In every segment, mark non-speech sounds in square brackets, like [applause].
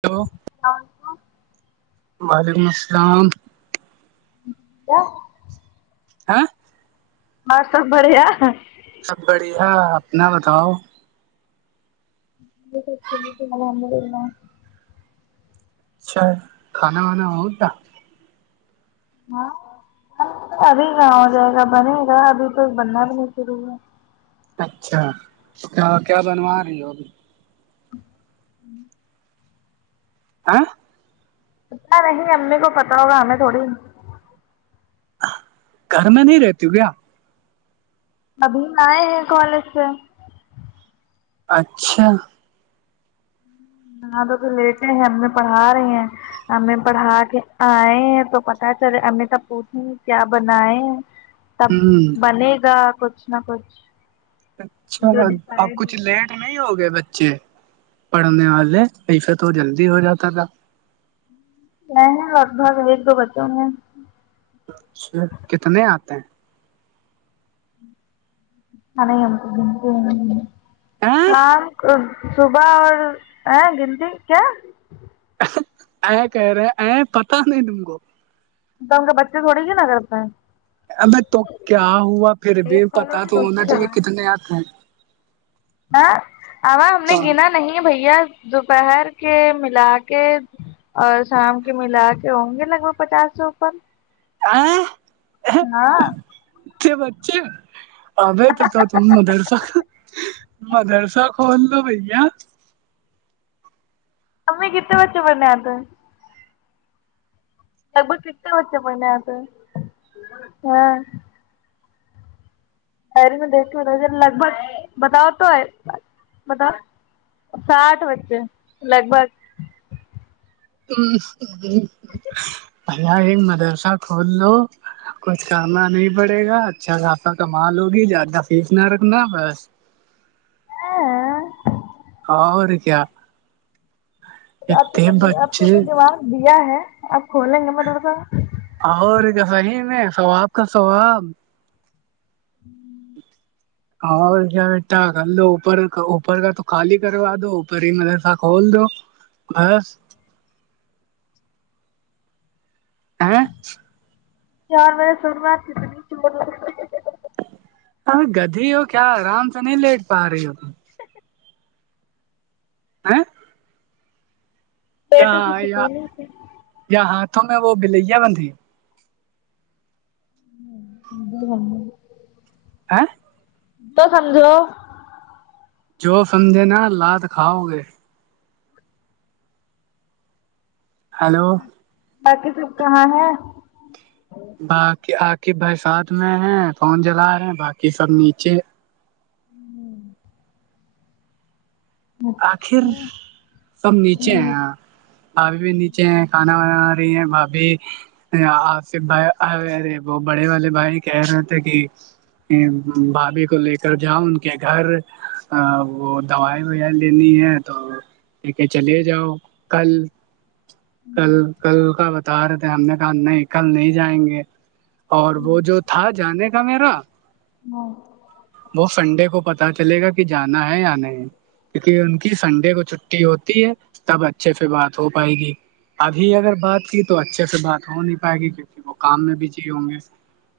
hello وعلیکم السلام کیا ہاں اور سب بڑھیا سب بڑھیا اپنا بتاؤ [inaudible] اچھا کھانا وانا ہوت ہ ابھی کا ہو جائے گا بنے گا ابھی تو بننا بھی نہیں شروع ہوا اچھا تو کیا کیا بنوا رہی ہو ابھی ہ [inaudible] آ [unintelligible] پتتا نہیں امی کو پتاہ ہوگا ہمیں تھوڑی گھر میں نہیں رہتی ہ کیا ابھی آئے ہیں کالج سے اچھا یہاں تو تو لیٹے ہیں ہم میں پڑھا رہے ہیں ہمیں پڑھا کے آئے تو پتاہ چلے ہمیں تب پوچی کیا بنائے ہ [unintelligible] تب بنے گا کچھ نہ کچھ اچھا جو اپ ڈیسائڈ کچھ ہوگا لیٹ نہیں ہوگئے بچے پڑھنے والے ایسے تو جلدی ہو جاتا تھا میں ہیں لگ بھگ ایک دو بچوں میں س کتنے آتے ہیں کے ہم گ ا شام صبح اور ہے گنتی کیا ا کہہ رہے ا پتا نہیں دنگو تو ہم کے بچے تھوڑی ہی نہ کرتے ہیں ابھی تو کیا ہوا پھر بھی پتا تو ہونا چاہیے کتنے آتے ہیں ہاں ا ہم نے گنا نہیں بھیا دوپہر کے ملا کے اور شام کے ملا کے ہوں گے لگ بھگ پچاس سو اوپر ہاں ہاںچ بچے آ تو تو تم مدرسہ مدرسا کھول لو بھیا امی کتتے بچے بننے آ تھا لگ بگ کتنے وچے پنے آ تو ہاں شری میں دیکھ کے ب لگ بھگ بتاؤ تو بتاؤ ساٹ وچچے لگ بھگ پیا ایک مدرسہ کھول لو کچھ کرنا نہیں پڑے گا اچھا زافہ کمال ل ہوگی زیادہ فیس نہ رکھنا بس اور کیا اب اتم تم نے اب تم بچے نے دماغ دیا ہے اب کھولیں گے مدرسہ اور کیا صحی میں ثواب کا ثواب ہوں اور کیا بیٹا کر لو اوپر کا اوپر کا تو خالی کروا دو پری مسا کھول دو بس آ [unintelligible] چار بجے سن میںات دنی چ ل ارے گدھی ہو کیا آرام سے نہیں لیٹ پا رہی ہو تم ہے [unintelligible] پیٹوں ہاں کی یا سکون ہی تھی یا ہاں تو میں وہ بلیا بندھی ہاں آ [unintelligible] تو سمجھو جو سمجھے نا لاد کھاؤ گے ہیلو باقی سب کہاں ہے باقی آخ برسات میں ہیں فون جلا رہے ہیں باقی سب نیچے آخر سب نیچے ہیں یہاں ااںپھی بھی نیچے ہیں کھانا وانا آ رہی ہیں وہاں بھی آپ سے بھائی ارے وہ بڑے والے بھائی کہہ رہے تھے کہ بھابھی کو لے کر جاؤ ان کے گھر وہ دوائیں یا لینی ہے تو لے چلے جاؤ کل کل کل کا بتا رہے تھے ہم نے کہا نہیں کل نہیں جائیں گے اور وہ جو تھا جانے کا میرا ہاں وہ سنڈے کو پتاہ چلے گا کہ جانا ہے یا نہیں کیونکہ ان کی سنڈے کو چھٹی ہوتی ہے تب اچھے سے بات ہو پائے گی ابھی اگر بات کی تو اچھے سے بات ہو نہیں پائے گی کیونکہ وہ کام میں بزی ہوں گے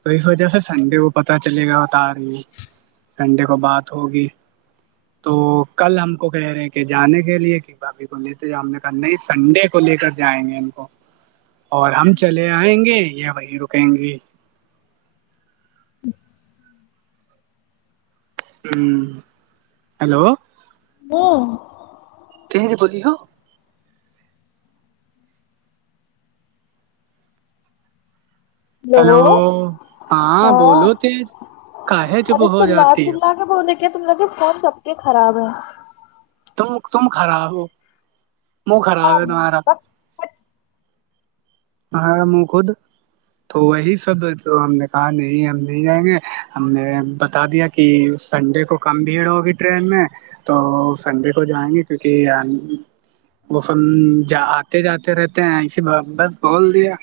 تو اس وجہ سے سنڈے کو پتہ چلے گا بتا آ رہی ہے سنڈے کو بات ہوگی تو کل ہم کو کہہ رہے ہیں کہ جانے کے لیے کہ باپی کو لیتے ہم نے کہا نہیں سنڈے کو لے کر جائیں گے اور ہم چلے آئیں گے یا وہیں رکیں گے ا ہوں ہیلو وہ کہ جی بولی ہو لوگو ہیلو ہاں بولو تیج کا ہے چپ ہو جاتی ہے دیکے تم لگ فون سب کے خراب ہے تم تم خراب ہو مہ خراب ہے تمہارا ہاں خود تو وہی سب تو ہم نے کہا نہیں ہم نہیں جائیں گے ہم نے بتا دیا کہ کہ سنڈے کو کم بھیڑ ہوگی ٹرین میں تو سنڈے کو جائیں گے کیونکہ وہ س آتے جاتے رہتے ہیں ایے بس بول دیا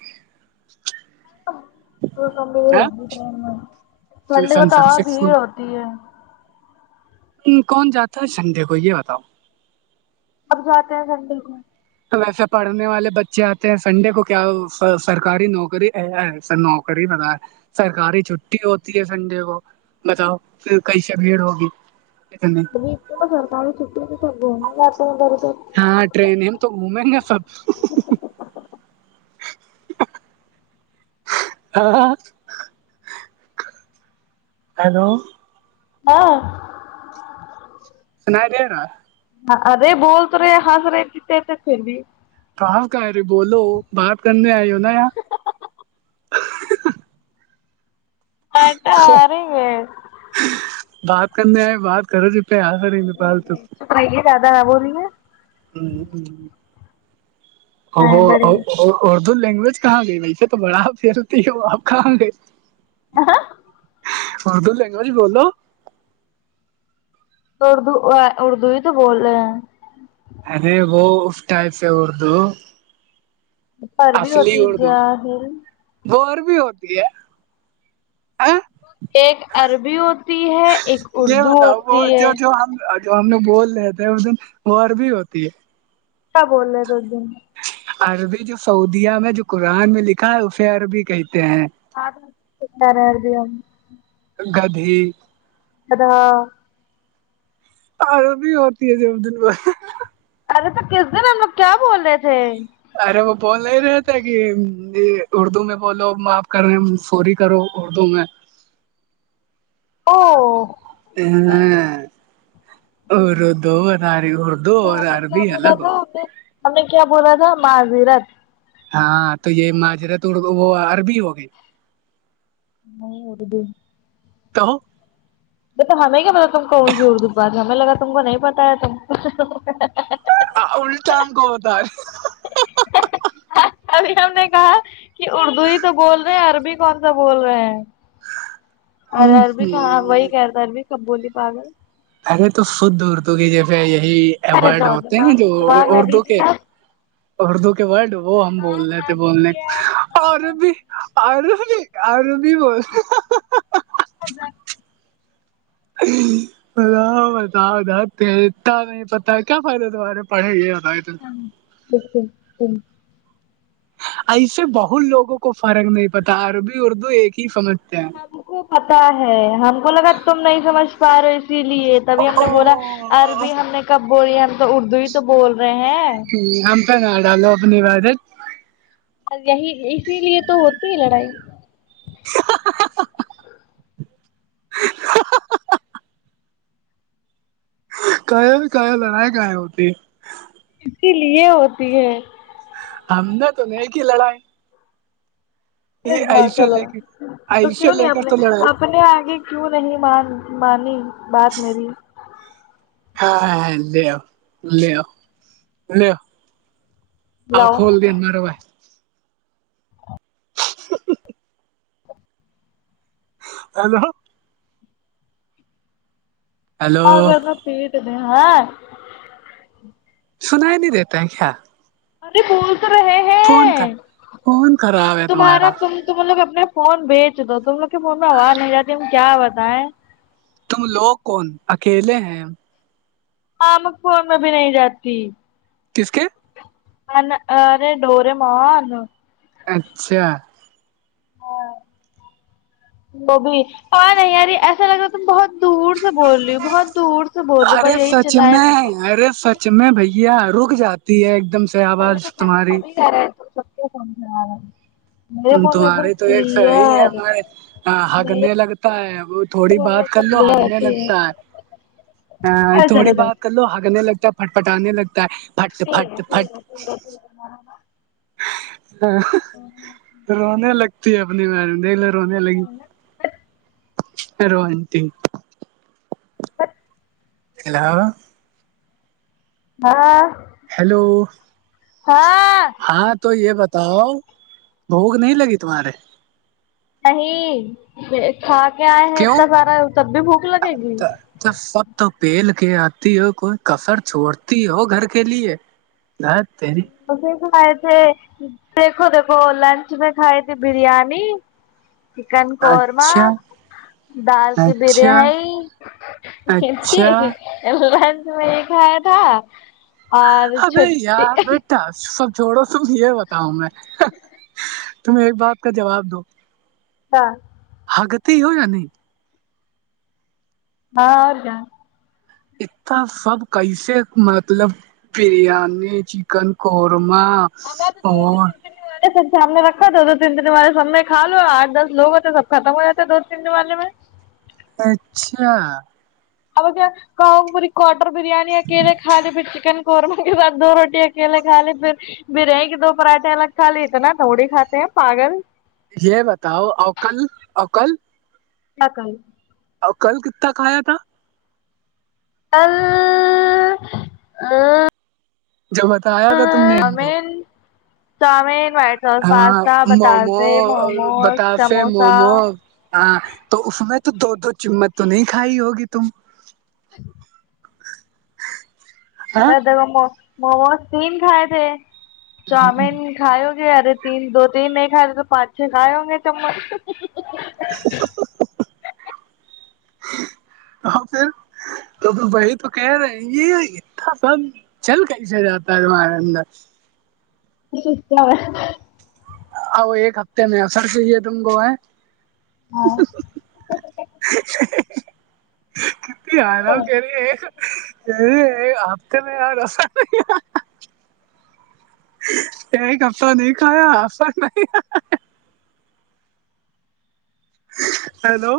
تو کم ہوگی ٹرین میں ٹھنڈی میں تو اور سکسیسفل بھیڑ ہوتی ہے کون جاتا ہے سنڈے کو یہ بتاؤ اب جاتے ہیں زڈل گ تو ویسے پڑھنے والے بچے آتے ہیں سنڈے کو کیا سرکاری نوکری کر ہی پت ہے سرکاری چھٹی ہوتی ہے سنڈے کو بتاؤ پھر کئی سےے بھیڑ ہوگی اتنے کرتا چٹی میں س گوم میں جاتا گ تو ٹرینیں ہم تو گھومیں گے سب ہاں ہیلو ہاں سنا دورا ادے بول تورے ہضر ا کت اتی تھی کہاں کہرے بولو بات کرنے آئی ہو نا اں آٹا آ بات کرنے آئے بات کرو ج پہ آسا رہیں گ بال تو بے دادا ہاں بول رہی ہیں ہاں اردو لینگویج کہاں گئی ویسے تو بڑا پھیلتی ہے وہ آپ کہاں گئے اردو لینگوجی بولو تو اردو اردو ہی تو بول رہے ہیں ارے وہ اس ٹائپ سے اردو عربی اصلی ہوتی ہے اردو جاہل وہ عربی ہوتی ہے ایک عربی ہوتی ہے ایک یہ اردو بتاؤ وہ ہوتی ہے جو جو ہم جو ہم لوگ بول رہے تھے وہ دن غور بھی ہوتی ہے کیا بول رہے ہے دو دن عربی جو سعودیہ میں جو قرآن میں لکھا ہے اسے عربی کہتے ہیں آپ رہا د ہم گدھی ا ہاں ارب بھی ہوتی ہے جے عد ال ب ارے توا کس دن ہم لوگ کیا بول رہے تھے ارے وہ بول نہیں رہتے کہ اردو میں بولو معاف کر رہے ہیں فوری کرو اردو میں او ہم ہ ار دو اور ار اردو اور نے کیا عربی بولا الگ ہو تھا ہم نے ہم نے کیا بولا تھا معزیرت ہاں تو یہ معاجرت وہ عربی ہو گئی ن ہود کہو ب تو ہمیں کیا پتا تم کون سی اردو بات ہمیں لگا تم کو نہیں پتا ہے تھ الٹام کوتا ہے ابھی ہم نے کہا کہ اردو ہی تو بول رہے ہیں عربی کون سا بول رہے ہیں ہاں ارے عربی کا ہاں وہی کہہ رہتا عربی کب بولی پاگل ارے تو شد اردو کی جیسے یہی ارے ایوارڈ جاؤ ہوتے ہیں دماغ جو دماغ نہ اردو دیجیے کے آپ اردو کے ورڈ وہ ہم بول رہے تھے بولنے دیجیے آپ اورب بھی اوررب آر بھی ب ہ جار ا ب بتاؤ اتنا نہیں پتا کیا فائد تمہارے پڑھے یہ بتائے ایک دین ایسے بہت لوگوں کو فرق نہیں پتا عربی اردو ایک ہی سمجھتے ہیں ہم کو پتا ہے ہم کو لگا تم نہیں سمجھ پا رہے اسی لیے تبھی ہم نے بولا او عربی ہم نے کب بولی ہم تو اردو ہی تو بول رہے ہیں ج ہماں نا ڈا لو اپنی بعد ا یہی اسی لیے تو ہوتی ہی لڑائی [inaudible] [inaudible] کا کہیا ل نہیں کا ہوتی اسی لیے ہوتی ہے ہم نے تو ن ہی لڑائی یہ جاؤ ایسے چلو لے کے تو ایسے کیوں نہیں لے آپ کر نے تو لڑائی اپپنے آگے کیوں نہیں مان مانی بات میری ہاں ہاں ل لے ل آ لاؤ کھول دین مارے بائی ہیلو ہیلو اگر میں پیٹ د ہے سن ہی نہیں دیتے ہیں کیا ارے پول تو رہے فون کر ہیں فون کرو ا تمہارا تم لوگ اپنے فون بھی بیچ دو تم لوگ کے مون میں آواز نہیں جاتی تم کیا بتائیں تم لوگ کون اکیلے ہیں آمک پور میں بھی نہیں جاتی کس کے ارے ڈوریمون اچھا ہاں وہ بھیھی پ نہیں یاری ایسا لگ رہتا تم بہت دور سے بول رہی ہو بہت دور سے بول رہی ہووں ارے بس یہی سچ چلایا میں کرتے ہیں ارے سچ میں بھیا رک جاتی ہے ایک دم سے ابھی آواز تمہاری توبھی کہ رہے ہیں تو سب کر رہا تمہارے تو ایک صحیح ہے ہمارے ہگنے لگتا ہے وہ تھوڑی بات کر لو کلیئر ہگنے آتی ہے لگتا ہے ارے تھوڑی چلو بات جاؤ لو ہگنے لگتا ہے پٹ پٹانے لگتا ہے پٹ سے پھٹ پھٹ ہاں رونے لگتی اپنی مار دیک لو رونے لگی روتی [unintelligible] ہیلو ہاں ہیلو ہاں ہاں تو یہ بتاؤ بھوک نہیں لگی تمہارے نہیں کھا کے آئے کیوں ہیںتنا سارا تب بھی بھوک لگے گی جب سب تو پھیل کے آتی ہو کوئی کسر چھوڑتی ہو گھر کے لیے نہ تری کسے ہے تھ دیکھو دیکھو لنچ میں کھائی تھی بریانی چکن قورما اچھا دال کی اچھا بریانی اچھا لنچ میں یہ کایا تھا اور ابھی یار چھٹی بیٹا سب جوڑو تم یہ بتاؤ میں تمہیں ایک بات کا جواب دو ہاں حگتے ہی ہو نہیں ہاں اور جاناں اتنا سب کییسے مطلب بریانی چکن قورمہ ہم تو دوود اور نے سب سامنے رکھا تھا دو تین دن والے سامنے کھ لوا آٹ دس لو ہوتے سب ختم ہو جاتے دو تین دن والے میں اچھا اب کوم پور کواٹر بریانی آکے خالی پ چن قورمہ کے بعد دو روٹی اکیلے کھا لی پھر بریئی کے دو پراٹھے الگ کھا لیے اتنا دوڑی کھاتے ہیں پاگل یہ بتاؤ اوکل اوکل کن اور کل کت تک آیا تھا ہاں جو بتایا تھا تم نے ہم کو توامین ہاں مومو موموز بتاس سموسا مومو ہاں تو اس میں تو دو دو چمت تو نہیں کھائی ہوگی تم ہاں دیک موموز تین کھائے تھے چاؤمین کھائے گے ارے تین دو تین نہیں کھائےے تو پانچ چھ کھائے ہ گے چمچ تو پھر تو بھائی تو کہہ رہے یہ اتنا سب چل کرسے جاتا ہے تمہارے اندر سچ اور او ایک ہفتے میں سر چاہیے تم کو ہے [inaudible] ہاں بھی آ رہا ہوں کہرییے آپ کے میں رس نہیں کہہ رہے ہیں ہفتہ نہیں کھایا نہیں ہیلو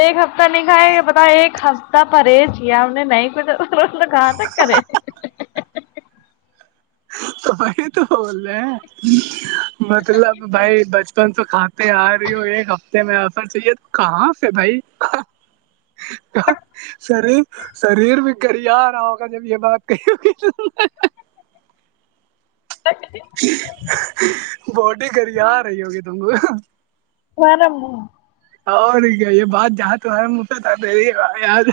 ایک ہفتہ نہیں کھائے پتا ایک ہفتہ پرہیز کیا ہم نے نہیں کچھ کہاں تک کرے [inaudible] تو وہی تو بول رہے ہیں مطلب بھائی بچپن تو کھاتا آ رہی ہو ایک ہفتے میں اثر چاہیے تو کہاں سے بھائی شریر شریر بھی گریا رہا ہوگا جب یہ [inaudible] [inaudible] باڈی کر آ رہی ہوگی تم کو ورم اور کیا یہ بات جہاں تو ہے مجھے تھا مری یاد